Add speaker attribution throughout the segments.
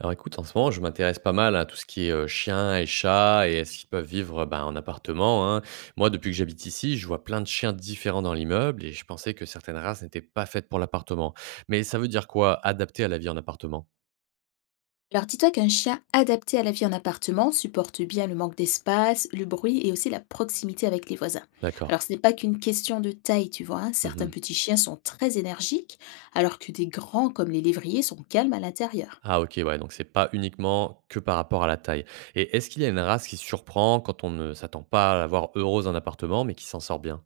Speaker 1: Alors écoute, en ce moment, je m'intéresse pas mal à tout ce qui est, chiens et chats et est-ce qu'ils peuvent vivre, ben, en appartement, hein. Moi, depuis que j'habite ici, je vois plein de chiens différents dans l'immeuble et je pensais que certaines races n'étaient pas faites pour l'appartement. Mais ça veut dire quoi, adapté à la vie en appartement?
Speaker 2: Alors dis-toi qu'un chien adapté à la vie en appartement supporte bien le manque d'espace, le bruit et aussi la proximité avec les voisins.
Speaker 1: D'accord.
Speaker 2: Alors ce n'est pas qu'une question de taille, tu vois, hein. Certains
Speaker 1: Mmh.
Speaker 2: petits chiens sont très énergiques, alors que des grands comme les lévriers sont calmes à l'intérieur.
Speaker 1: Ah OK, ouais, donc c'est pas uniquement que par rapport à la taille. Et est-ce qu'il y a une race qui surprend quand on ne s'attend pas à la voir heureuse en appartement, mais qui s'en sort bien?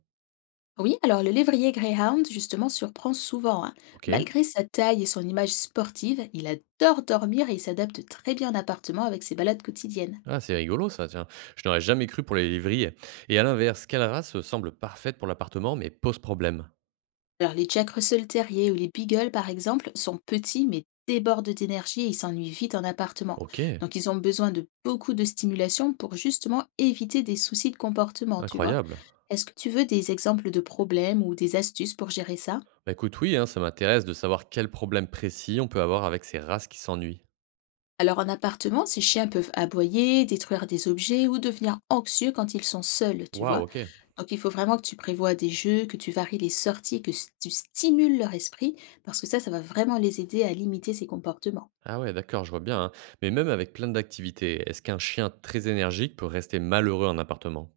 Speaker 2: Oui, alors le lévrier Greyhound justement surprend souvent, hein.
Speaker 1: OK.
Speaker 2: Malgré sa taille et son image sportive, il adore dormir et il s'adapte très bien en appartement avec ses balades quotidiennes.
Speaker 1: Ah, c'est rigolo ça, tiens. Je n'aurais jamais cru pour les lévriers. Et à l'inverse, quelle race semble parfaite pour l'appartement mais pose problème?
Speaker 2: Alors, les Jack Russell Terrier ou les Beagles, par exemple, sont petits mais débordent d'énergie et ils s'ennuient vite en appartement.
Speaker 1: Ok,
Speaker 2: Donc, ils ont besoin de beaucoup de stimulation pour justement éviter des soucis de comportement, tu vois.
Speaker 1: incroyable.
Speaker 2: Est-ce que tu veux des exemples de problèmes ou des astuces pour gérer ça?
Speaker 1: Bah écoute, oui, hein, ça m'intéresse de savoir quel problème précis on peut avoir avec ces races qui s'ennuient.
Speaker 2: Alors, en appartement, ces chiens peuvent aboyer, détruire des objets ou devenir anxieux quand ils sont seuls, tu
Speaker 1: Waouh,
Speaker 2: vois.
Speaker 1: ok.
Speaker 2: Donc, il faut vraiment que tu prévois des jeux, que tu varies les sorties, tu stimules leur esprit, parce que ça va vraiment les aider à limiter ces comportements.
Speaker 1: Ah ouais, d'accord, je vois bien, hein. Mais même avec plein d'activités, est-ce qu'un chien très énergique peut rester malheureux en appartement?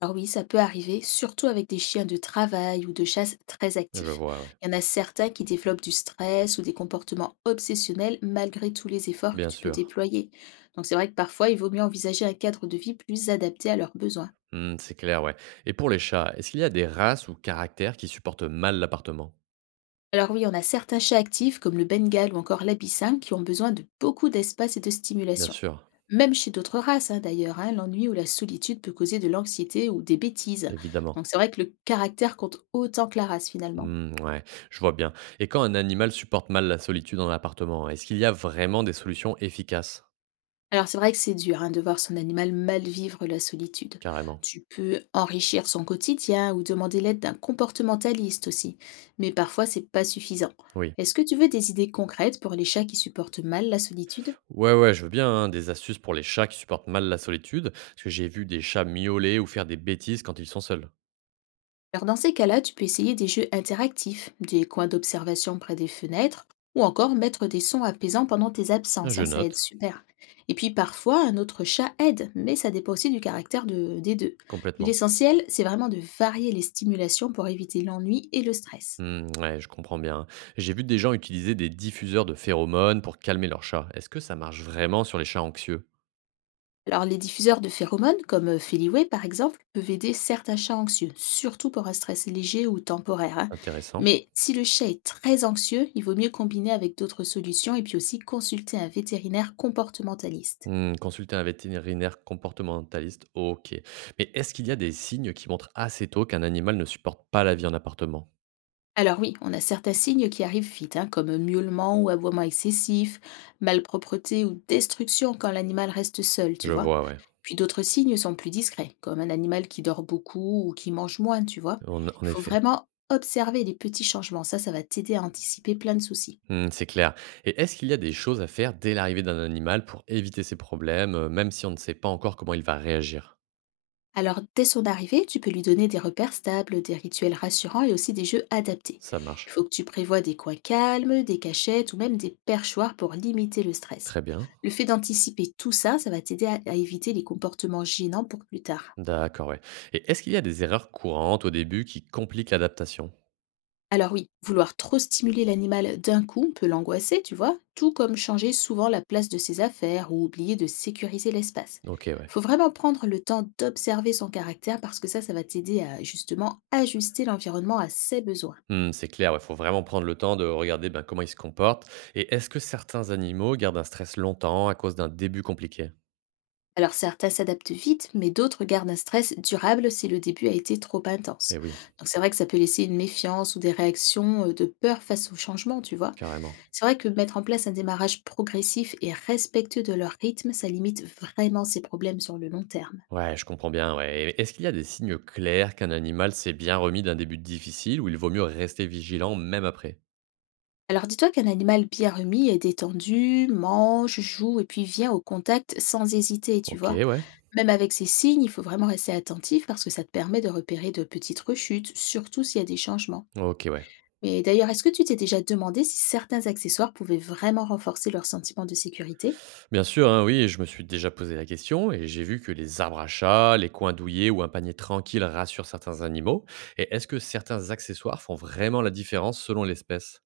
Speaker 2: Alors oui, ça peut arriver, surtout avec des chiens de travail ou de chasse très
Speaker 1: Je
Speaker 2: actifs.
Speaker 1: vois, ouais.
Speaker 2: Il y en a certains qui développent du stress ou des comportements obsessionnels malgré tous les efforts que
Speaker 1: Bien
Speaker 2: tu peux
Speaker 1: sûr.
Speaker 2: déployer. Donc c'est vrai que parfois, il vaut mieux envisager un cadre de vie plus adapté à leurs besoins.
Speaker 1: Hmm, c'est clair, ouais. Et pour les chats, est-ce qu'il y a des races ou caractères qui supportent mal l'appartement?
Speaker 2: Alors oui, on a certains chats actifs comme le Bengale ou encore l'Abyssin qui ont besoin de beaucoup d'espace et de
Speaker 1: Bien
Speaker 2: stimulation.
Speaker 1: sûr,
Speaker 2: Même chez d'autres races, hein, d'ailleurs, hein, l'ennui ou la solitude peut causer de l'anxiété ou des bêtises.
Speaker 1: évidemment.
Speaker 2: Donc c'est vrai que le caractère compte autant que la race finalement.
Speaker 1: Mmh, ouais, je vois bien. Et quand un animal supporte mal la solitude en appartement, est-ce qu'il y a vraiment des solutions efficaces?
Speaker 2: Alors c'est vrai que c'est dur, hein, de voir son animal mal vivre la solitude.
Speaker 1: Carrément.
Speaker 2: Tu peux enrichir son quotidien ou demander l'aide d'un comportementaliste aussi, mais parfois c'est pas suffisant.
Speaker 1: Oui.
Speaker 2: Est-ce que tu veux des idées concrètes pour les chats qui supportent mal la solitude?
Speaker 1: Ouais, ouais, je veux bien hein, des astuces pour les chats qui supportent mal la solitude, parce que j'ai vu des chats miauler ou faire des bêtises quand ils sont seuls.
Speaker 2: Alors dans ces cas-là, tu peux essayer des jeux interactifs, des coins d'observation près des fenêtres, ou encore mettre des sons apaisants pendant tes
Speaker 1: Ah,
Speaker 2: absences,
Speaker 1: je
Speaker 2: hein, ça aide
Speaker 1: note,
Speaker 2: super. Et puis parfois, un autre chat aide, mais ça dépend aussi du caractère des deux.
Speaker 1: complètement.
Speaker 2: L'essentiel, c'est vraiment de varier les stimulations pour éviter l'ennui et le stress.
Speaker 1: Mmh, ouais, je comprends bien, hein. J'ai vu des gens utiliser des diffuseurs de phéromones pour calmer leurs chats. Est-ce que ça marche vraiment sur les chats anxieux?
Speaker 2: Alors, les diffuseurs de phéromones, comme Feliway par exemple, peuvent aider certains chats anxieux, surtout pour un stress léger ou temporaire, hein.
Speaker 1: Intéressant.
Speaker 2: Mais si le chat est très anxieux, il vaut mieux combiner avec d'autres solutions et puis aussi consulter un vétérinaire comportementaliste.
Speaker 1: Mmh, consulter un vétérinaire comportementaliste, OK. Mais est-ce qu'il y a des signes qui montrent assez tôt qu'un animal ne supporte pas la vie en appartement?
Speaker 2: Alors oui, on a certains signes qui arrivent vite, hein, comme miaulement ou aboiement excessif, malpropreté ou destruction quand l'animal reste seul, tu
Speaker 1: Je
Speaker 2: vois.
Speaker 1: vois, ouais.
Speaker 2: Puis d'autres signes sont plus discrets, comme un animal qui dort beaucoup ou qui mange moins, tu vois.
Speaker 1: En en
Speaker 2: Il faut
Speaker 1: effet.
Speaker 2: vraiment observer les petits changements, ça va t'aider à anticiper plein de soucis.
Speaker 1: Mmh, c'est clair. Et est-ce qu'il y a des choses à faire dès l'arrivée d'un animal pour éviter ces problèmes, même si on ne sait pas encore comment il va réagir?
Speaker 2: Alors, dès son arrivée, tu peux lui donner des repères stables, des rituels rassurants et aussi des jeux adaptés.
Speaker 1: Ça
Speaker 2: Il
Speaker 1: marche.
Speaker 2: faut que tu prévoies des coins calmes, des cachettes ou même des perchoirs pour limiter le stress.
Speaker 1: Très bien.
Speaker 2: Le fait d'anticiper tout ça, ça va t'aider à éviter les comportements gênants pour plus tard.
Speaker 1: D'accord, ouais. Et est-ce qu'il y a des erreurs courantes au début qui compliquent l'adaptation?
Speaker 2: Alors oui, vouloir trop stimuler l'animal d'un coup peut l'angoisser, tu vois, tout comme changer souvent la place de ses affaires ou oublier de sécuriser l'espace.
Speaker 1: OK, ouais.
Speaker 2: Faut vraiment prendre le temps d'observer son caractère parce que ça va t'aider à justement ajuster l'environnement à ses besoins.
Speaker 1: Mmh, c'est clair, ouais, faut vraiment prendre le temps de regarder, ben, comment ils se comportent. Et est-ce que certains animaux gardent un stress longtemps à cause d'un début compliqué?
Speaker 2: Alors certains s'adaptent vite, mais d'autres gardent un stress durable si le début a été trop intense.
Speaker 1: Eh oui,
Speaker 2: Donc c'est vrai que ça peut laisser une méfiance ou des réactions de peur face au changement, tu vois.
Speaker 1: carrément.
Speaker 2: C'est vrai que mettre en place un démarrage progressif et respectueux de leur rythme, ça limite vraiment ces problèmes sur le long terme.
Speaker 1: Ouais, je comprends bien, ouais. Et est-ce qu'il y a des signes clairs qu'un animal s'est bien remis d'un début difficile ou il vaut mieux rester vigilant même après?
Speaker 2: Alors dis-toi qu'un animal bien remis est détendu, mange, joue et puis vient au contact sans hésiter, tu
Speaker 1: Ok,
Speaker 2: vois.
Speaker 1: ouais.
Speaker 2: Même avec ces signes, il faut vraiment rester attentif parce que ça te permet de repérer de petites rechutes, surtout s'il y a des changements.
Speaker 1: Ok, ouais.
Speaker 2: Mais d'ailleurs, est-ce que tu t'es déjà demandé si certains accessoires pouvaient vraiment renforcer leur sentiment de sécurité?
Speaker 1: Bien sûr, hein, oui, je me suis déjà posé la question et j'ai vu que les arbres à chat, les coins douillés ou un panier tranquille rassurent certains animaux. Et est-ce que certains accessoires font vraiment la différence selon l'espèce?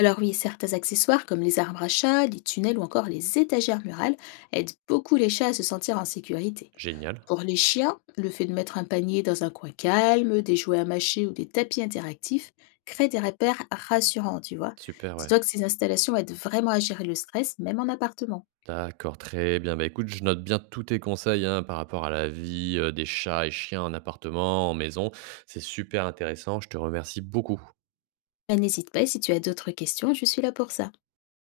Speaker 2: Alors oui, certains accessoires comme les arbres à chat, les tunnels ou encore les étagères murales aident beaucoup les chats à se sentir en sécurité.
Speaker 1: Génial.
Speaker 2: Pour les chiens, le fait de mettre un panier dans un coin calme, des jouets à mâcher ou des tapis interactifs crée des repères rassurants, tu vois.
Speaker 1: Super, ouais.
Speaker 2: Dis-toi que ces installations aident vraiment à gérer le stress, même en appartement.
Speaker 1: D'accord, très bien. Bah, écoute, je note bien tous tes conseils hein, par rapport à la vie des chats et chiens en appartement, en maison. C'est super intéressant. Je te remercie beaucoup.
Speaker 2: Ben, n'hésite pas, si tu as d'autres questions, je suis là pour ça.